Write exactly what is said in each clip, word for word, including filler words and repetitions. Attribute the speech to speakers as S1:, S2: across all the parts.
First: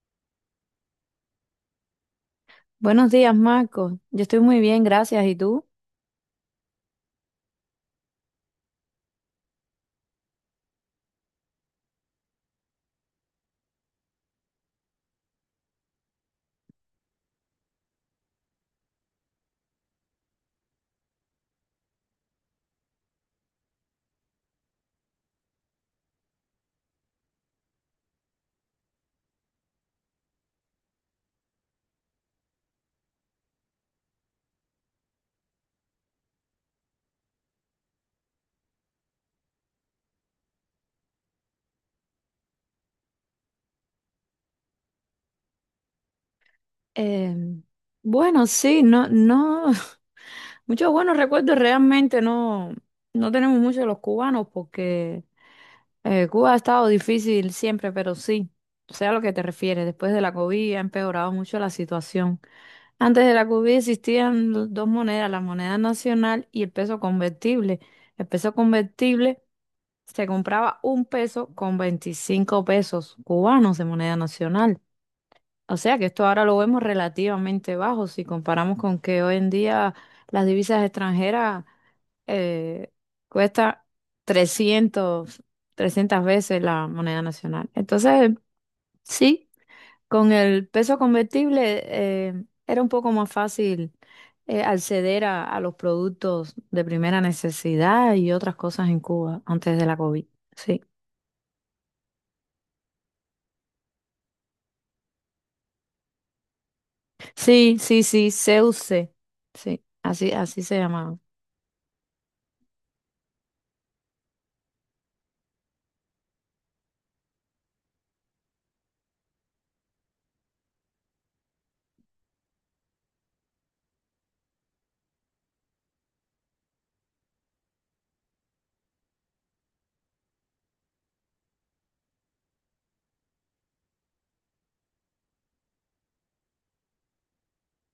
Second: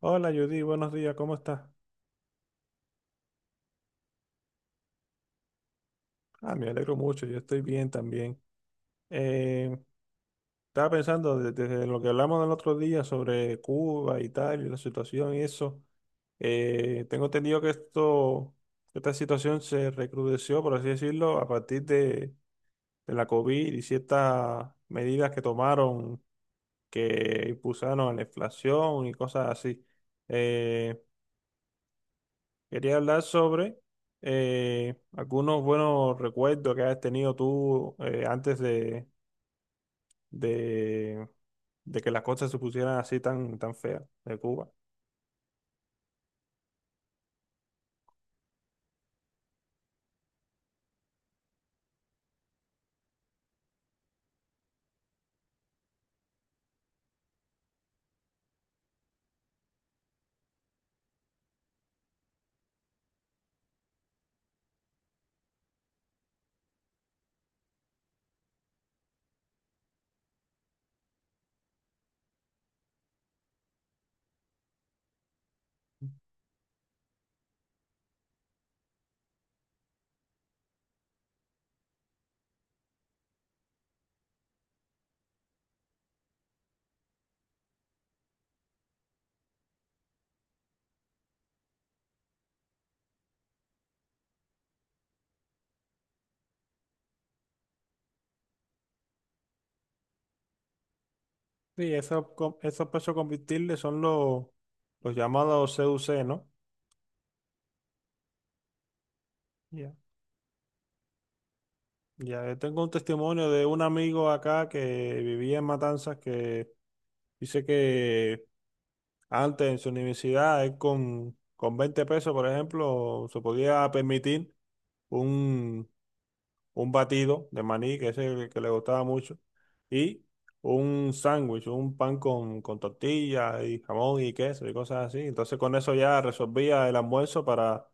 S1: Hola Judy, buenos días, ¿cómo estás?
S2: Buenos días, Marco. Yo estoy muy bien, gracias. ¿Y tú?
S1: Ah, me alegro mucho, yo estoy bien también. Eh, estaba pensando de- desde lo que hablamos el otro día sobre Cuba y tal, y la situación y eso. Eh, tengo entendido que esto, esta situación se recrudeció, por así decirlo, a partir de, de la COVID y ciertas medidas que tomaron que impulsaron a la inflación y cosas así. Eh, Quería hablar sobre eh, algunos buenos recuerdos que has tenido tú, eh, antes de, de, de que las cosas se pusieran así tan, tan feas de Cuba.
S2: Eh, bueno, sí, no, no, muchos buenos recuerdos realmente no, no tenemos muchos de los cubanos porque eh, Cuba ha estado difícil siempre, pero sí, sé a lo que te refieres. Después de la COVID ha empeorado mucho la situación. Antes de la COVID existían do- dos monedas, la moneda nacional y el peso convertible. El peso convertible se compraba un peso con veinticinco pesos cubanos de moneda nacional. O sea que esto ahora lo vemos relativamente bajo si comparamos con que hoy en día las divisas extranjeras eh, cuestan trescientas 300 veces la moneda nacional. Entonces, sí, con el peso convertible eh, era un poco más fácil eh, acceder a, a los productos de primera necesidad y otras cosas en Cuba antes de la COVID. Sí,
S1: Sí, esos, co- esos pesos convertibles son los, los llamados C U C, ¿no?
S2: sí, sí, sí, C U C. Sí,
S1: Ya.
S2: así, así se llamaba.
S1: Ya, yo tengo un testimonio de un amigo acá que vivía en Matanzas que dice que antes en su universidad él con, con veinte pesos, por ejemplo, se podía permitir un, un batido de maní, que es el que le gustaba mucho, y un sándwich, un pan con, con tortilla y jamón y queso y cosas así. Entonces con eso ya resolvía el almuerzo para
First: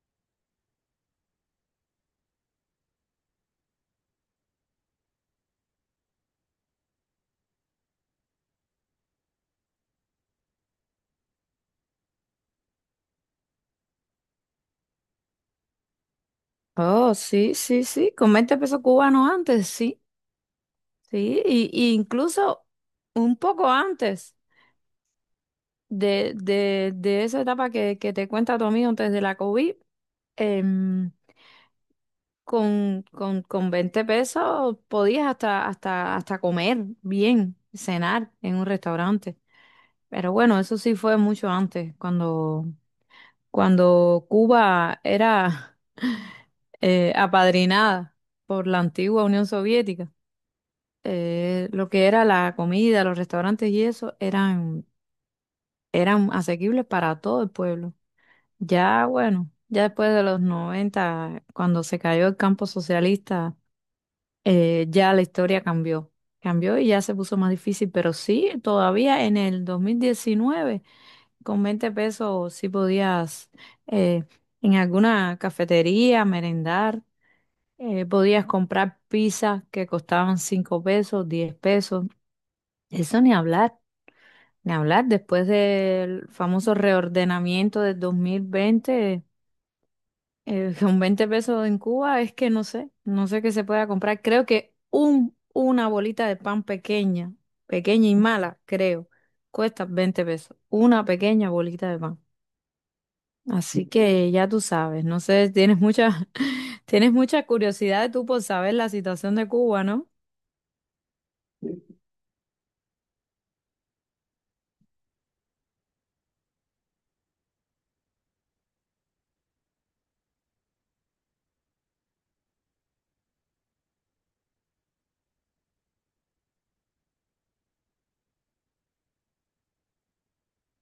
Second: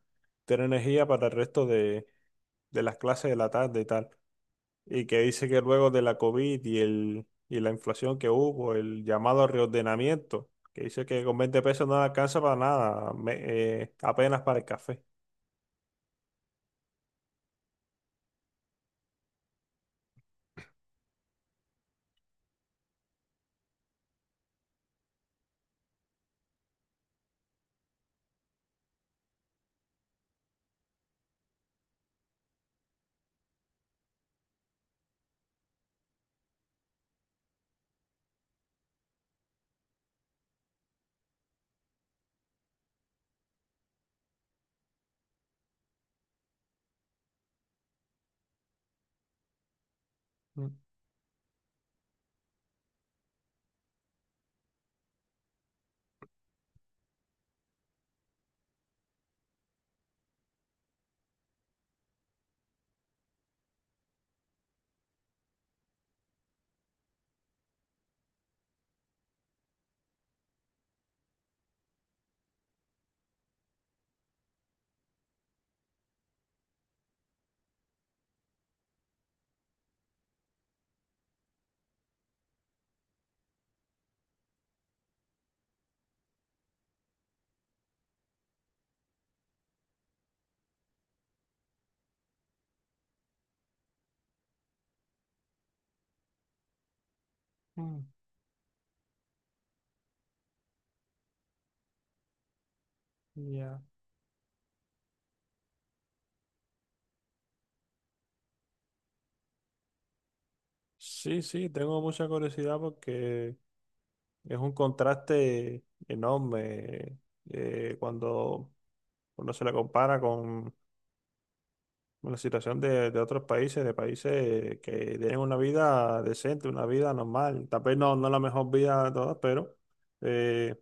S1: tener energía para el resto de, de las clases de la tarde y tal. Y que dice que luego de la COVID y, el, y la inflación que hubo, el llamado reordenamiento, que dice que con veinte pesos no alcanza para nada, me- eh, apenas para el café.
S2: Oh, sí, sí, sí, con veinte pesos cubanos antes, sí, sí, y, y incluso un poco antes de, de, de esa etapa que, que te cuenta tu amigo antes de la COVID, em, con, con, con veinte pesos podías hasta, hasta, hasta comer bien, cenar en un restaurante. Pero bueno, eso sí fue mucho antes, cuando, cuando Cuba era eh, apadrinada por la antigua Unión Soviética.
S1: Mm,
S2: Eh, lo que era la comida, los restaurantes y eso eran, eran asequibles para todo el pueblo. Ya, bueno, ya después de los noventa, cuando se cayó el campo socialista, eh, ya la historia cambió. Cambió y ya se puso más difícil, pero sí, todavía en el dos mil diecinueve con veinte pesos sí podías eh, en alguna cafetería merendar, eh, podías comprar pizzas que costaban cinco pesos, diez pesos, eso ni hablar. Ni hablar, después del famoso reordenamiento del dos mil veinte, eh, con veinte pesos en Cuba es que no sé, no sé qué se pueda comprar. Creo que un, una bolita de pan pequeña,
S1: mm,
S2: pequeña y mala, creo, cuesta veinte pesos. Una pequeña bolita de pan.
S1: ya.
S2: Así que ya tú sabes, no sé, tienes mucha, tienes mucha curiosidad tú por saber la situación de Cuba, ¿no?
S1: Sí, sí, tengo mucha curiosidad porque es un contraste enorme, eh, cuando, cuando se la compara con con la situación de, de otros países, de países que tienen una vida decente, una vida normal. Tal vez no, no la mejor vida de todas, pero eh,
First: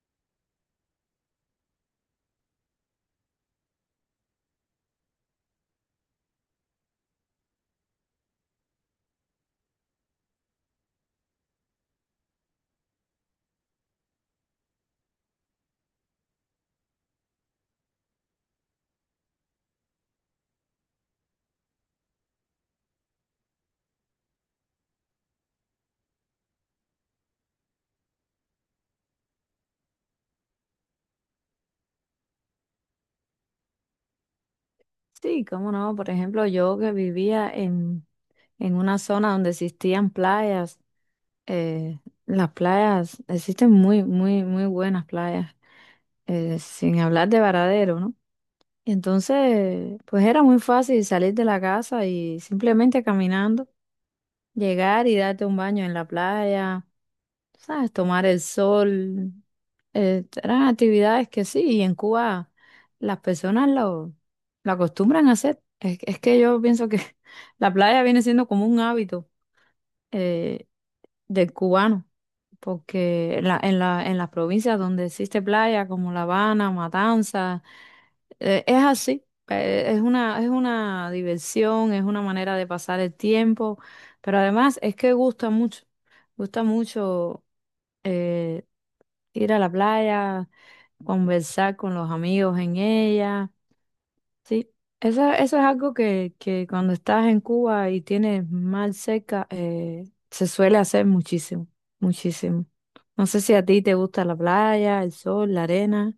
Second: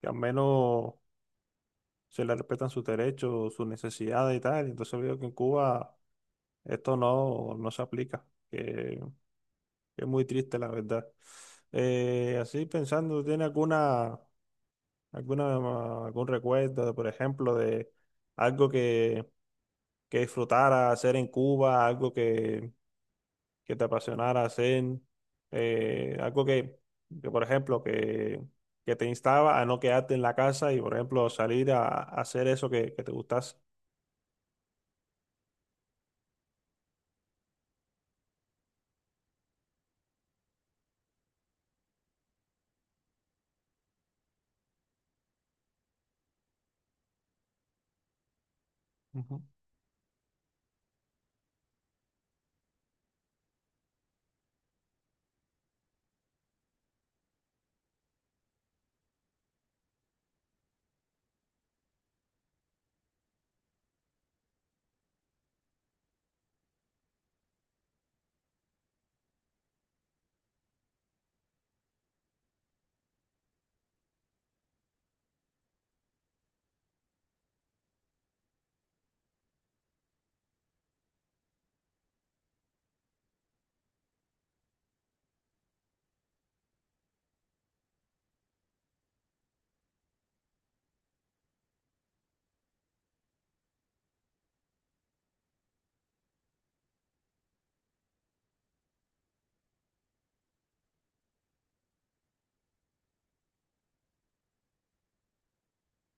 S1: que al menos se le respetan sus derechos, sus necesidades y tal. Entonces veo que en Cuba esto no, no se aplica. Es muy triste, la verdad. Eh, así pensando, ¿tiene alguna, alguna, algún recuerdo, por ejemplo, de algo que, que disfrutara hacer en Cuba, algo que, que te apasionara hacer, eh, algo que, que, por ejemplo, que, que te instaba a no quedarte en la casa y, por ejemplo, salir a, a hacer eso que, que te gustase?
S2: Sí, cómo no. Por ejemplo, yo que vivía en, en una zona donde existían playas. Eh, las playas, existen muy, muy, muy buenas playas, eh, sin hablar de Varadero, ¿no? Y
S1: Ujú.
S2: entonces, pues era muy fácil salir de la casa y simplemente caminando, llegar y darte un baño en la playa, ¿sabes? Tomar el sol. Eh, eran actividades que sí, y en Cuba las personas lo, lo acostumbran a hacer. Es, es que yo pienso que la playa viene siendo como un hábito eh, del cubano, porque en la, en la, en las provincias donde existe playa, como La Habana, Matanzas, eh, es así. eh, Es una, es una diversión, es una manera de pasar el tiempo, pero además es que gusta mucho, gusta mucho eh, ir a la playa, conversar con los amigos en ella. Sí, eso, eso es algo que, que cuando estás en Cuba y tienes mal seca, eh, se suele hacer muchísimo, muchísimo. No sé si a ti te gusta la playa, el sol, la arena.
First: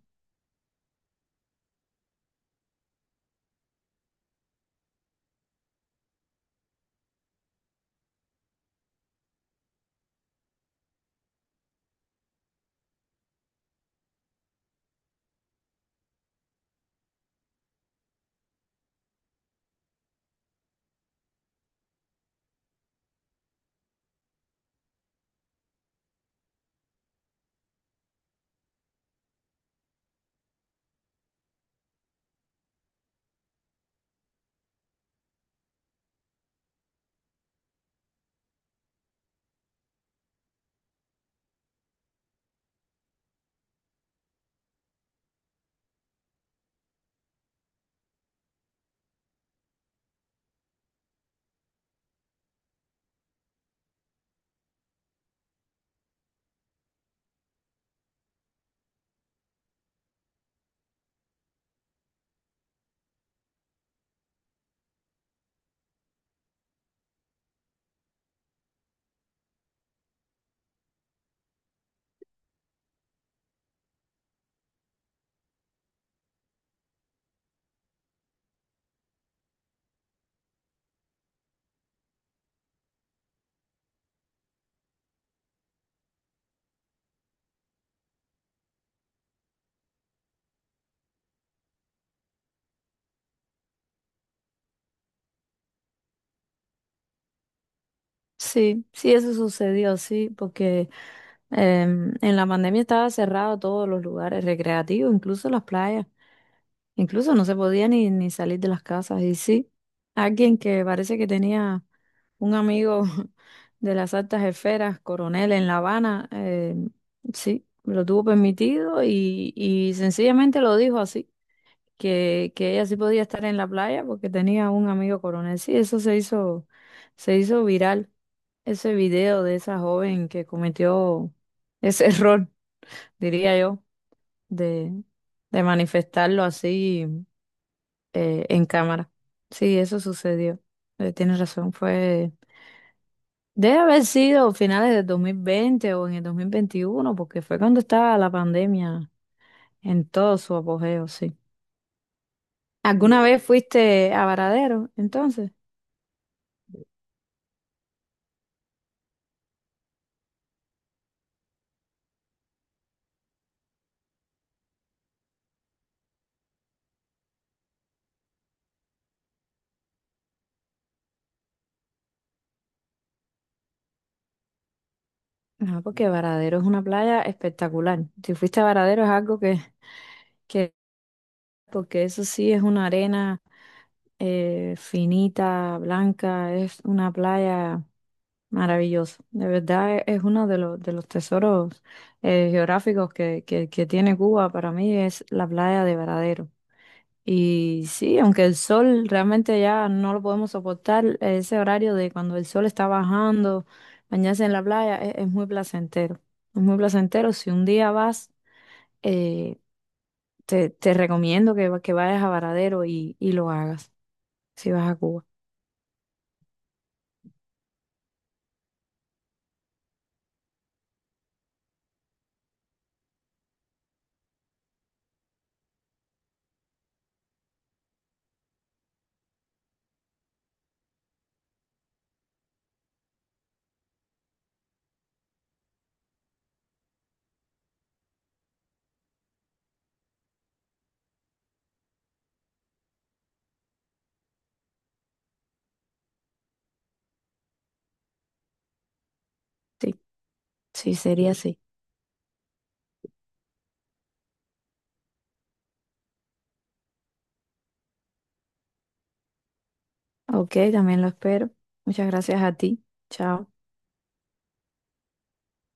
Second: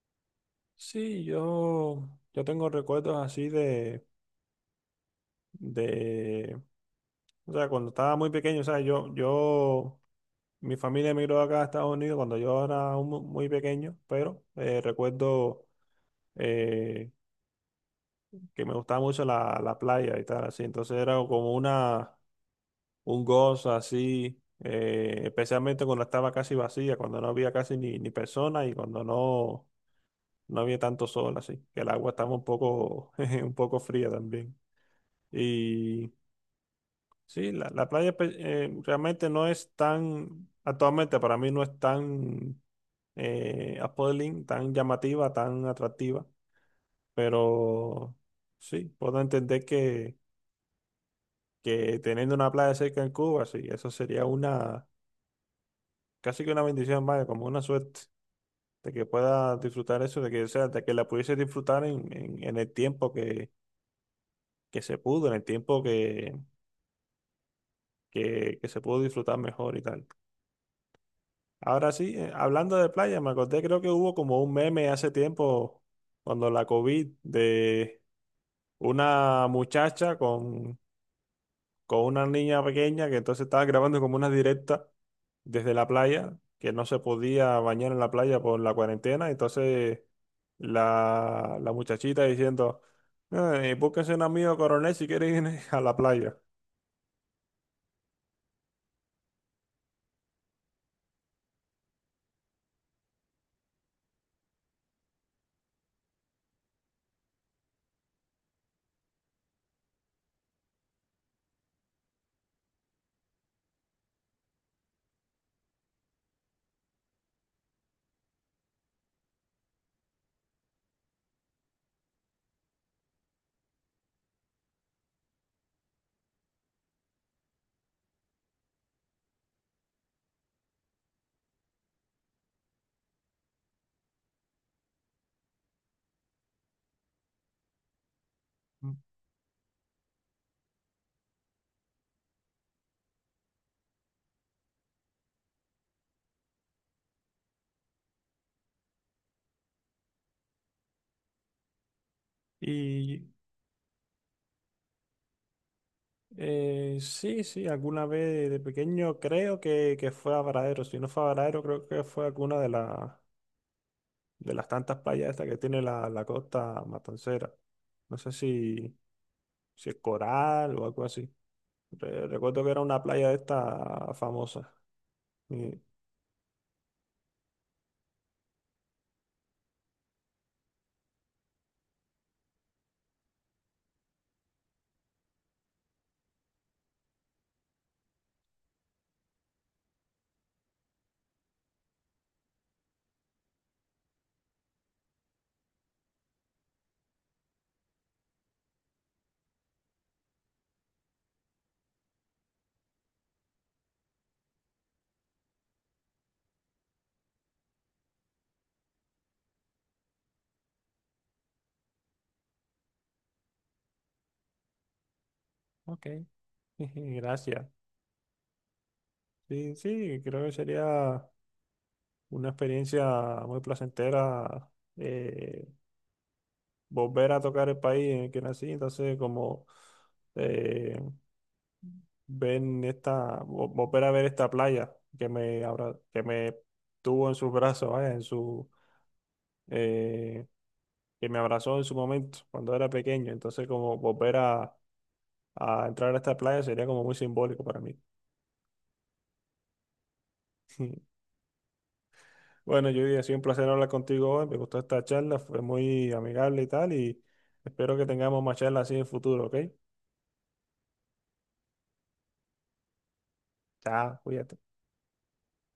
S1: Sí, yo, yo tengo recuerdos así de, de O sea, cuando estaba muy pequeño, o sea, yo, yo, mi familia emigró acá a Estados Unidos cuando yo era un mu- muy pequeño, pero eh, recuerdo eh, que me gustaba mucho la, la playa y tal, así. Entonces era como una, un gozo así, eh, especialmente cuando estaba casi vacía, cuando no había casi ni, ni persona y cuando no, no había tanto sol, así, que el agua estaba un poco, un poco fría también. Sí, la, la playa pues, eh, realmente no es tan, actualmente para mí no es tan eh, appealing, tan llamativa, tan atractiva, pero sí, puedo entender que, que teniendo una playa cerca en Cuba, sí, eso sería una, casi que una bendición, vaya, como una suerte, de que pueda disfrutar eso, de que, o sea, de que la pudiese disfrutar en, en, en el tiempo que, que se pudo, en el tiempo que, que, que se pudo disfrutar mejor y tal. Ahora sí, eh, hablando de playa, me acordé, creo que hubo como un meme hace tiempo, cuando la COVID, de una muchacha con, con una niña pequeña que entonces estaba grabando como una directa desde la playa, que no se podía bañar en la playa por la cuarentena, entonces la, la muchachita diciendo, eh, búsquese un amigo coronel si quiere ir a la playa.
S2: Sí, sí, eso sucedió, sí, porque em, en la pandemia estaba cerrado todos los lugares recreativos, incluso las playas. Incluso no se podía ni, ni salir de las casas. Y sí, alguien que parece que tenía un amigo de las altas esferas, coronel en La Habana, eh, sí, lo tuvo permitido y, y sencillamente lo dijo así, que, que ella sí podía estar en la playa porque tenía un amigo coronel. Sí, eso se hizo, se hizo viral, ese video de esa joven que cometió ese error, diría yo, de, de manifestarlo así eh, en cámara. Sí, eso sucedió. Eh, tienes razón, fue... Debe haber sido finales del dos mil veinte o en el dos mil veintiuno porque fue cuando estaba la pandemia en todo su apogeo, sí. ¿Alguna
S1: Y
S2: vez fuiste a Varadero, entonces?
S1: Eh, sí, sí, alguna vez de pequeño creo que, que fue a Varadero. Si no fue a Varadero, creo que fue alguna de, la- de las tantas playas estas que tiene la, la costa matancera. No sé si, si es Coral o algo así. Re- recuerdo que era una playa de esta famosa. Y,
S2: No, porque Varadero es una playa espectacular. Si fuiste a Varadero es algo que, que porque eso sí es una arena eh, finita, blanca, es una playa maravilloso. De verdad e- es uno de los, de los tesoros eh, geográficos que, que, que tiene Cuba. Para mí es la playa de Varadero. Y sí, aunque el sol realmente ya no lo podemos soportar, ese horario de cuando el sol está bajando, bañarse en la playa es, es muy placentero. Es muy placentero. Si un día vas, eh, te, te recomiendo que, va- que vayas a Varadero y, y lo hagas, si vas a Cuba.
S1: ok, gracias. Sí, sí, creo que sería una experiencia muy placentera, eh, volver a tocar el país en el que nací. Entonces, como... eh, ven esta, vo- volver a ver esta playa que me, abra- que me tuvo en sus brazos, vaya, en su, eh, que me abrazó en su momento cuando era pequeño. Entonces, como volver a, a entrar a esta playa sería como muy simbólico para mí.
S2: Sí, sí, sería así.
S1: Bueno, Judy, ha sido un placer hablar contigo hoy. Me gustó esta charla, fue muy amigable y tal, y espero que tengamos más charlas así en el futuro, ¿ok?
S2: Ok, también lo espero. Muchas gracias a ti. Chao.
S1: Chao, cuídate.